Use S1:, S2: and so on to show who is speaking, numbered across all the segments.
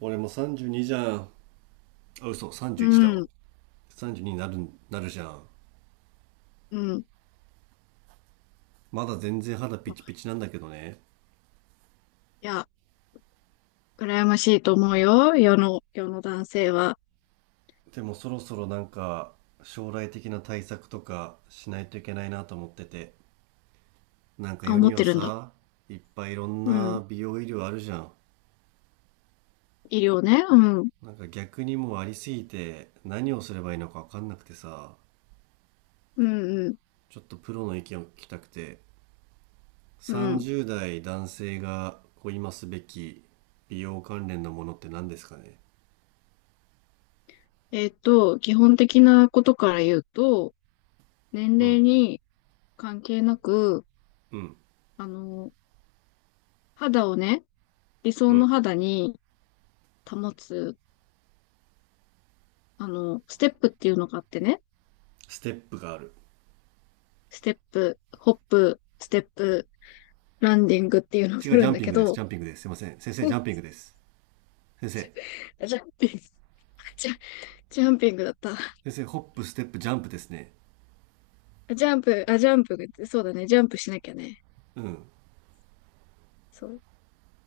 S1: 俺も32じゅうにじゃん。あ、嘘、
S2: う
S1: 31だわ。
S2: ん、
S1: 32になるじゃん。
S2: うん。い
S1: まだ全然肌ピチピチなんだけどね。
S2: や、羨ましいと思うよ。世の男性は。
S1: でもそろそろ、なんか将来的な対策とかしないといけないなと思ってて、なんか
S2: あ、
S1: 世
S2: 思っ
S1: に
S2: て
S1: は
S2: るんだ。
S1: さ、いっぱいいろん
S2: うん。
S1: な美容医療あるじゃん。
S2: 医療ね。うん。
S1: なんか逆に、もうありすぎて何をすればいいのか分かんなくてさ、
S2: うん、うん、
S1: ちょっとプロの意見を聞きたくて、
S2: うん。
S1: 30代男性がこう今すべき美容関連のものって何ですかね？
S2: 基本的なことから言うと、年
S1: う
S2: 齢
S1: ん、
S2: に関係なく、
S1: うん、
S2: あの、肌をね、理
S1: う
S2: 想の
S1: ん。
S2: 肌に保つ、ステップっていうのがあってね、
S1: ステップがある。
S2: ステップ、ホップ、ステップ、ランディングっていうのを
S1: 違
S2: す
S1: う、ジ
S2: る
S1: ャ
S2: ん
S1: ン
S2: だ
S1: ピン
S2: け
S1: グです。ジ
S2: ど、
S1: ャンピングです。すいません。先生、ジャンピングです。先生、
S2: ジャンピング、ジャ、ジャンピングだった。
S1: 先生、ホップ、ステップ、ジャンプですね。
S2: あ、ジャンプ、あ、ジャンプ、そうだね、ジャンプしなきゃね。
S1: うん。
S2: そう。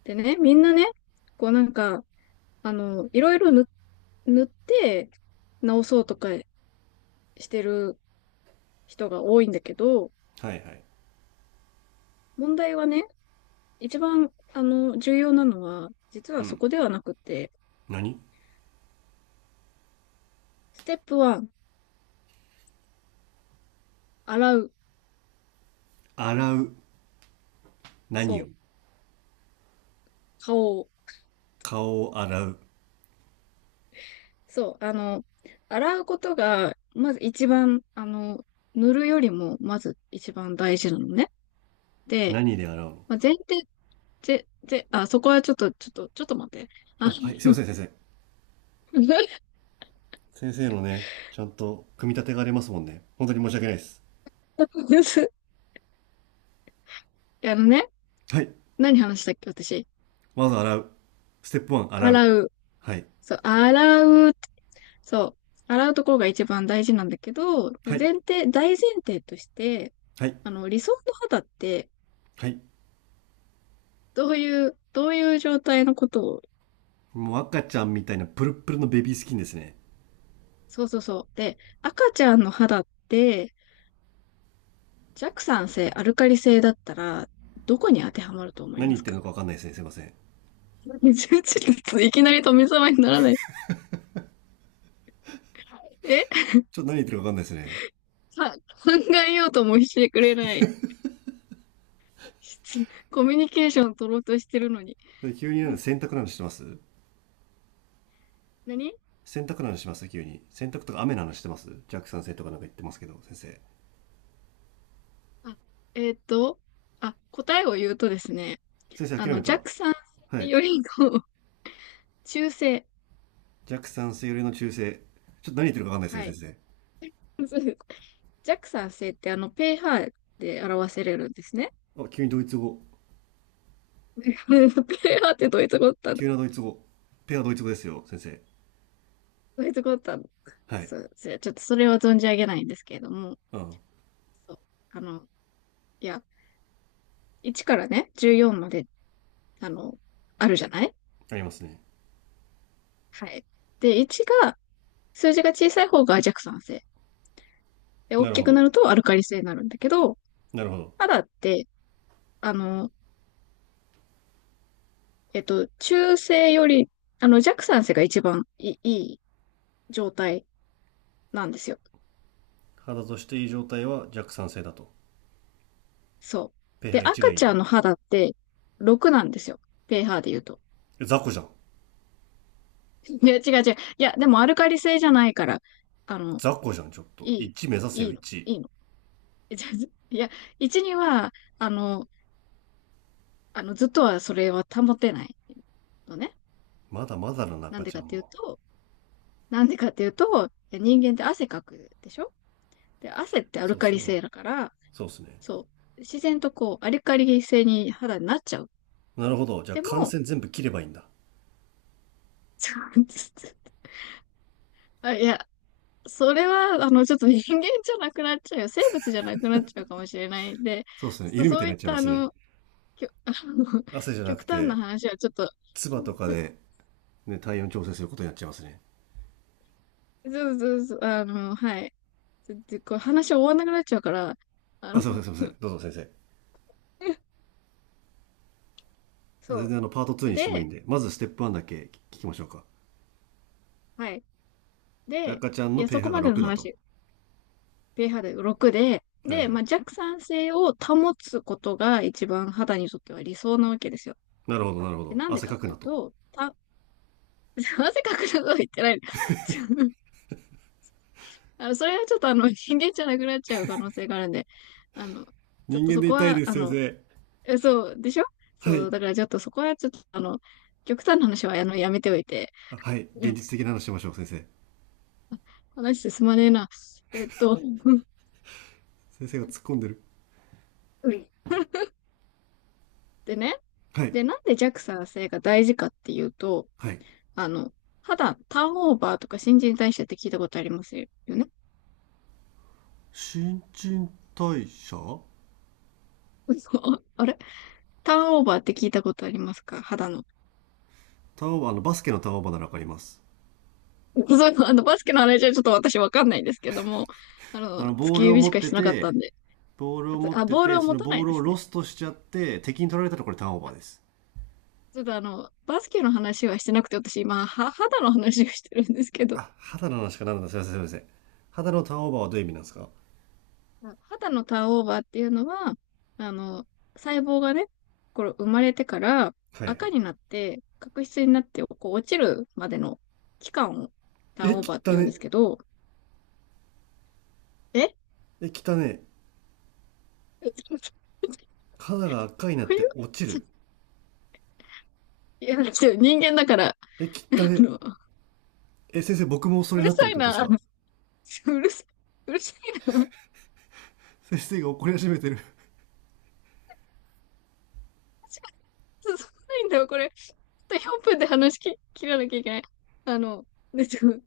S2: でね、みんなね、こうなんか、いろいろ塗って直そうとかしてる人が多いんだけど、
S1: はい、はい。
S2: 問題はね、一番、重要なのは、実は
S1: う
S2: そ
S1: ん。
S2: こではなくて、
S1: 何？
S2: ステップ1、洗う。
S1: 洗う。何
S2: そ
S1: を？
S2: う、顔を。
S1: 顔を洗う。
S2: そう、洗うことが、まず一番、塗るよりも、まず一番大事なのね。で、
S1: 何で洗うの？
S2: まあ、前提ぜ、ぜ、あ、そこはちょっと、ちょっと、ちょっと待って。あ、
S1: あ、はい。すいません、先生。先生のね、ちゃんと組み立てがありますもんね。本当に申し訳ないです。
S2: あのね、
S1: はい。
S2: 何話したっけ、私。
S1: まず洗う。ステップ1、洗う。
S2: 洗う。
S1: はい。
S2: そう、洗う。そう、洗うところが一番大事なんだけど、
S1: はい。
S2: 大前提として、
S1: はい。
S2: 理想の肌って、
S1: はい。
S2: どういう状態のことを？
S1: もう赤ちゃんみたいなプルップルのベビースキンですね。
S2: そうそうそう。で、赤ちゃんの肌って、弱酸性、アルカリ性だったら、どこに当てはまると思い
S1: 何
S2: ま
S1: 言っ
S2: す
S1: てる
S2: か？
S1: のかわかんないですね。すいません。
S2: ちょっといきなり富澤にならない。え
S1: ちょっと何言ってるかわかんないですね。
S2: さ、考えようともしてくれない。コミュニケーション取ろうとしてるのに。
S1: 急になん
S2: う
S1: か
S2: ん、
S1: 洗濯なのしてます？
S2: 何？
S1: 洗濯なのします急に。洗濯とか雨なの話してます？弱酸性とかなんか言ってますけど、先生。
S2: あ、えーっと、答えを言うとですね、
S1: 先生諦めた。は
S2: 弱酸性
S1: い。
S2: よりの 中性。
S1: 弱酸性よりの中性。ちょっと何言ってるかわかんないで
S2: は
S1: すね、
S2: い。
S1: 先
S2: 弱酸性ってpH で表せれるんですね。
S1: 生。あ、急にドイツ語。
S2: pH ってどういうとこだったの？
S1: 急なドイツ語。ペアドイツ語ですよ、先生。
S2: どういうとこだったの？
S1: はい。
S2: そう、それちょっとそれは存じ上げないんですけれども、
S1: うん。
S2: そう、あの、いや、1からね、14まで、あの、あるじゃない？
S1: ありますね。
S2: はい。で、1が、数字が小さい方が弱酸性。で、大
S1: なる
S2: き
S1: ほ
S2: くな
S1: ど。
S2: るとアルカリ性になるんだけど、
S1: なるほど。
S2: 肌って、あの、中性より、弱酸性が一番いい状態なんですよ。
S1: 肌としていい状態は弱酸性だと。
S2: そう。
S1: ペ
S2: で、
S1: ア1が
S2: 赤
S1: いい
S2: ちゃ
S1: と。
S2: んの肌って6なんですよ。pH で言うと。
S1: え、雑魚じゃん。
S2: いや、違う違う。いや、でもアルカリ性じゃないから、あの、
S1: 雑魚じゃん、ちょっと。
S2: いい、
S1: 1目指せ
S2: い
S1: よ、
S2: いの、
S1: 1。
S2: いいの。じゃ、いや、1には、ずっとはそれは保てないのね。
S1: まだまだの
S2: な
S1: 中
S2: んで
S1: ちゃ
S2: かっ
S1: ん
S2: ていう
S1: も。
S2: と、なんでかっていうと、いや、人間って汗かくでしょ？で、汗ってアル
S1: そうっ
S2: カ
S1: す
S2: リ
S1: ね。
S2: 性だから、
S1: そうっすね。
S2: そう、自然とこう、アルカリ性に肌になっちゃう。
S1: なるほど。じゃあ
S2: で
S1: 感
S2: も、
S1: 染全部切ればいいんだ。
S2: あ、いや、それは、ちょっと人間じゃなくなっちゃうよ。生物じゃなくなっちゃうかもしれないんで、
S1: そうですね。
S2: ちょっと
S1: 犬みた
S2: そ
S1: い
S2: う
S1: に
S2: い
S1: な
S2: っ
S1: っちゃい
S2: た、
S1: ま
S2: あ
S1: すね。
S2: の、きょ、あの、
S1: 汗じゃな
S2: 極
S1: く
S2: 端な
S1: て、
S2: 話はちょっと、
S1: 唾とかで、ね、体温調整することになっちゃいますね。
S2: そうそうそう、はい。で、こう話終わんなくなっちゃうから、あの、
S1: あ、すいません、すいません。どうぞ先生。
S2: そ
S1: 全
S2: う。
S1: 然パート
S2: そ
S1: 2
S2: れ
S1: にしてもいいん
S2: で、
S1: で、まずステップ1だけ聞きましょうか。
S2: はい。
S1: で、
S2: で、
S1: 赤ちゃん
S2: い
S1: の
S2: や、そこ
S1: pH が
S2: までの
S1: 6だと。
S2: 話、pH6 でろくで、
S1: はい、
S2: で、
S1: は
S2: ま
S1: い。
S2: あ、弱酸性を保つことが一番肌にとっては理想なわけですよ。
S1: なるほど、なるほ
S2: で、
S1: ど。
S2: なんで
S1: 汗
S2: かっ
S1: かく
S2: てい
S1: な
S2: う
S1: と。
S2: と、なぜかくなこと言ってない。ちょあの、それはちょっと人間じゃなくなっちゃう可能性があるんで、あの、ちょっ
S1: 人
S2: と
S1: 間
S2: そ
S1: で
S2: こ
S1: 痛い
S2: は、
S1: です、先生。
S2: そう、でしょ？
S1: は
S2: そ
S1: い。
S2: う、だからちょっとそこはちょっと極端な話はやめておいて、
S1: あ、はい。
S2: う
S1: 現
S2: ん、
S1: 実的な話しましょう、先生。
S2: 話進まねえな。えっと、
S1: 先生が突っ込んでる。
S2: うん、でね、
S1: はい。
S2: で、なんで JAXA 製が大事かっていうと、
S1: はい。
S2: あの、肌、ターンオーバーとか新陳代謝って聞いたことありますよね？
S1: 新陳代謝？
S2: そう、あれ、ターンオーバーって聞いたことありますか、肌の？
S1: ターンオーバー？バスケのターンオーバーならわかります。
S2: そういうの、バスケの話はちょっと私わかんないんですけども、
S1: あの、
S2: 突
S1: ボー
S2: き
S1: ルを
S2: 指し
S1: 持っ
S2: か
S1: て
S2: してなかった
S1: て、
S2: んで。
S1: ボールを持っ
S2: あ、
S1: て
S2: ボール
S1: て、
S2: を
S1: そ
S2: 持
S1: の
S2: たな
S1: ボ
S2: い
S1: ー
S2: で
S1: ルを
S2: す
S1: ロ
S2: ね。
S1: ストしちゃって、敵に取られたらこれターンオーバーです。
S2: ちょっとバスケの話はしてなくて、私今、は、肌の話をしてるんですけど、
S1: あ、肌の話かなんだ。すいません、すいません。肌のターンオーバーはどういう意味なんですか？は
S2: 肌のターンオーバーっていうのは、あの、細胞がね、これ生まれてから
S1: い、は
S2: 赤
S1: い。
S2: になって、角質になってこう落ちるまでの期間をター
S1: え、
S2: ンオーバーって
S1: 汚
S2: 言うんで
S1: ね。
S2: すけど、え
S1: え、汚ね。
S2: こ
S1: 肌が赤になっ
S2: うい
S1: て
S2: う、
S1: 落ちる。
S2: いや、ちょっと人間だから、
S1: え、汚
S2: あ
S1: ね。
S2: の、
S1: え、先生、僕もそ
S2: う
S1: れ
S2: る
S1: なって
S2: さ
S1: るっ
S2: い
S1: てことです
S2: な、う
S1: か？
S2: るさい、うるさいな、
S1: 先生が怒り始めてる。
S2: そか、進まないんだよ、これ。ちょっと4分で話き切らなきゃいけない。あの、で、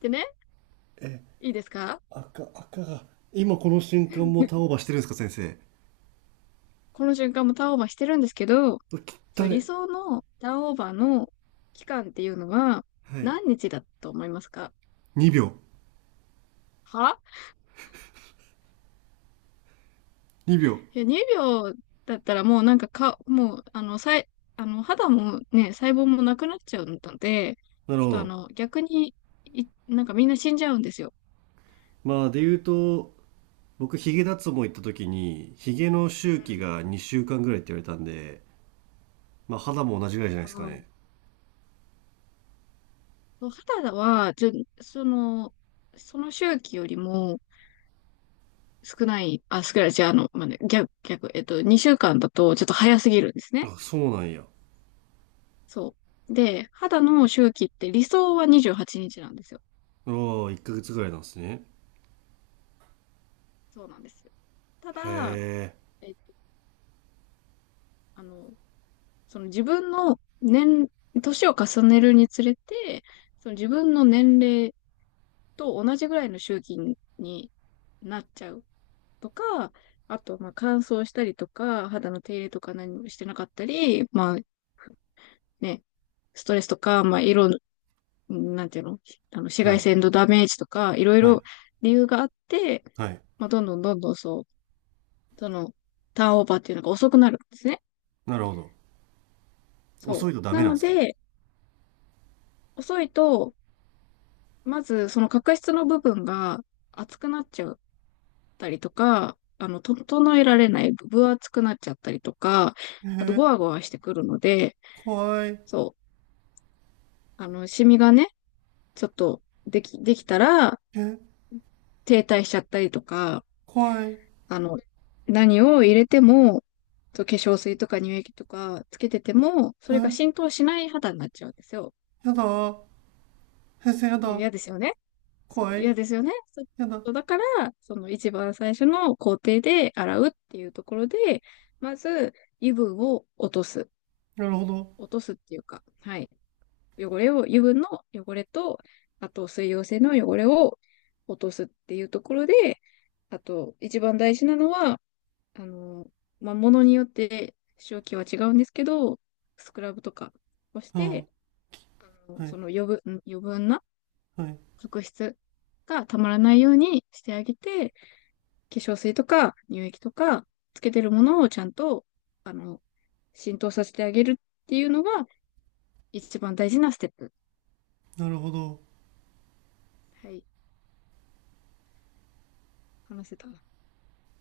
S2: でね、
S1: え、
S2: いいですか？
S1: 赤、赤が。今この瞬間もターンオーバーしてるんですか、先生。
S2: この瞬間もターンオーバーしてるんですけど、そ
S1: 汚
S2: う、理
S1: ね。
S2: 想のターンオーバーの期間っていうのは
S1: はい。
S2: 何日だと思いますか？
S1: 2秒。
S2: は？
S1: 2秒。
S2: いや、2秒だったらもうなんかもう、あの、さい、あの、肌もね、細胞もなくなっちゃうので、
S1: なる
S2: ちょっ
S1: ほ
S2: と
S1: ど。
S2: 逆に、なんかみんな死んじゃうんですよ。
S1: まあ、で言うと、僕、ヒゲ脱毛行った時に、ヒゲの
S2: う
S1: 周期
S2: ん。
S1: が2週間ぐらいって言われたんで、まあ肌も同じぐらいじゃないで
S2: あ
S1: すか
S2: ー、
S1: ね。
S2: そう、肌は、その、その周期よりも少ない、じゃあ、まあね、逆、2週間だとちょっと早すぎるんですね。
S1: あ、そうなんや。
S2: そう。で、肌の周期って理想は28日なんですよ。
S1: ああ、1ヶ月ぐらいなんですね。
S2: そうなんです。ただ、
S1: へ
S2: えっと、あの、その自分の年を重ねるにつれて、その自分の年齢と同じぐらいの周期になっちゃうとか、あと、まあ、乾燥したりとか、肌の手入れとか何もしてなかったり、まあね、ストレスとか、まあ、なんていうの、紫
S1: え。は
S2: 外
S1: い。
S2: 線のダメージとか、いろい
S1: は
S2: ろ
S1: い。
S2: 理由があって、
S1: はい。
S2: まあ、どんどんどんどん、そう、その、ターンオーバーっていうのが遅くなるんですね。
S1: なるほど。遅
S2: そ
S1: いとダ
S2: う。
S1: メ
S2: な
S1: なんで
S2: の
S1: すか？
S2: で、遅いと、まずその角質の部分が厚くなっちゃったりとか、整えられない、分厚くなっちゃったりとか、
S1: え
S2: あと、ゴ
S1: ー、
S2: ワゴワしてくるので、
S1: 怖い。
S2: そう、シミがね、ちょっと、できたら、
S1: え、
S2: 停滞しちゃったりとか、
S1: 怖い。
S2: あの、何を入れても、そう、化粧水とか乳液とかつけてても、それが
S1: え、
S2: 浸透しない肌になっちゃうんですよ。
S1: やだ。先生やだ。
S2: 嫌ですよね。そう、
S1: 怖い。
S2: 嫌ですよね。そう、
S1: やだ。
S2: そうだから、その一番最初の工程で洗うっていうところで、まず油分を落とす。
S1: なるほど。
S2: 落とすっていうか、はい。汚れを、油分の汚れと、あと水溶性の汚れを落とすっていうところで、あと一番大事なのは、あの、まあ、ものによって使用期は違うんですけど、スクラブとかをして、
S1: ああ、はい。
S2: 余分な
S1: はい。
S2: 角質がたまらないようにしてあげて、化粧水とか乳液とかつけてるものをちゃんと、あの、浸透させてあげるっていうのが一番大事なステップ。
S1: なるほど。
S2: はい、話せた。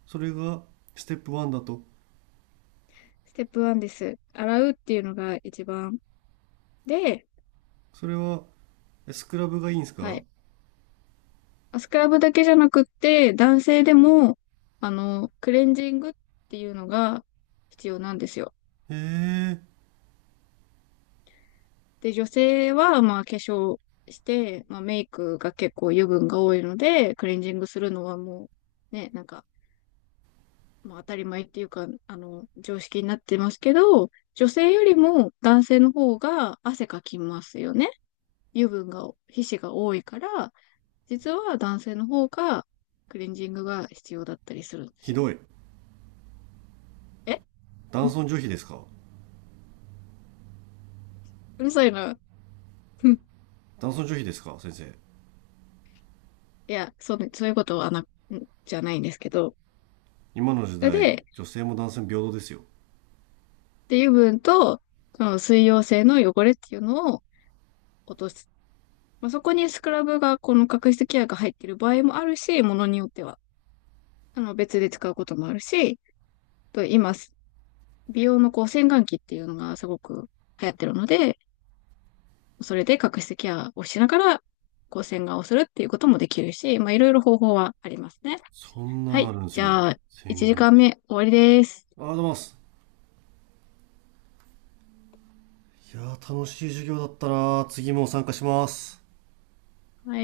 S1: それが、ステップ1だと。
S2: ステップ1です。洗うっていうのが一番で、
S1: それは、スクラブがいいんです
S2: は
S1: か？
S2: い。スクラブだけじゃなくって、男性でも、クレンジングっていうのが必要なんですよ。
S1: ええ、
S2: で、女性は、まあ、化粧して、まあ、メイクが結構油分が多いので、クレンジングするのはもう、ね、なんか、まあ、当たり前っていうか、常識になってますけど、女性よりも男性の方が汗かきますよね。油分が、皮脂が多いから、実は男性の方がクレンジングが必要だったりするんで
S1: ひ
S2: すよ。
S1: どい。
S2: え
S1: 男尊女卑ですか？
S2: うるさいな。うん、
S1: 男尊女卑ですか、先生。
S2: いや、そうね、そういうことはな、んじゃないんですけど。
S1: 今の時
S2: それ
S1: 代、
S2: で、
S1: 女性も男性も平等ですよ。
S2: 油分と、その水溶性の汚れっていうのを落とす。まあ、そこにスクラブが、この角質ケアが入っている場合もあるし、ものによっては、別で使うこともあるし、と今、美容のこう、洗顔器っていうのがすごく流行ってるので、それで角質ケアをしながら、こう、洗顔をするっていうこともできるし、まあ、いろいろ方法はありますね。
S1: そん
S2: は
S1: なあ
S2: い。
S1: るんで
S2: じ
S1: すね。
S2: ゃあ、1
S1: 洗
S2: 時
S1: 顔
S2: 間
S1: 器。
S2: 目終わりです。
S1: ありがとうございます。いやー、楽しい授業だったなー。次も参加します。
S2: はい。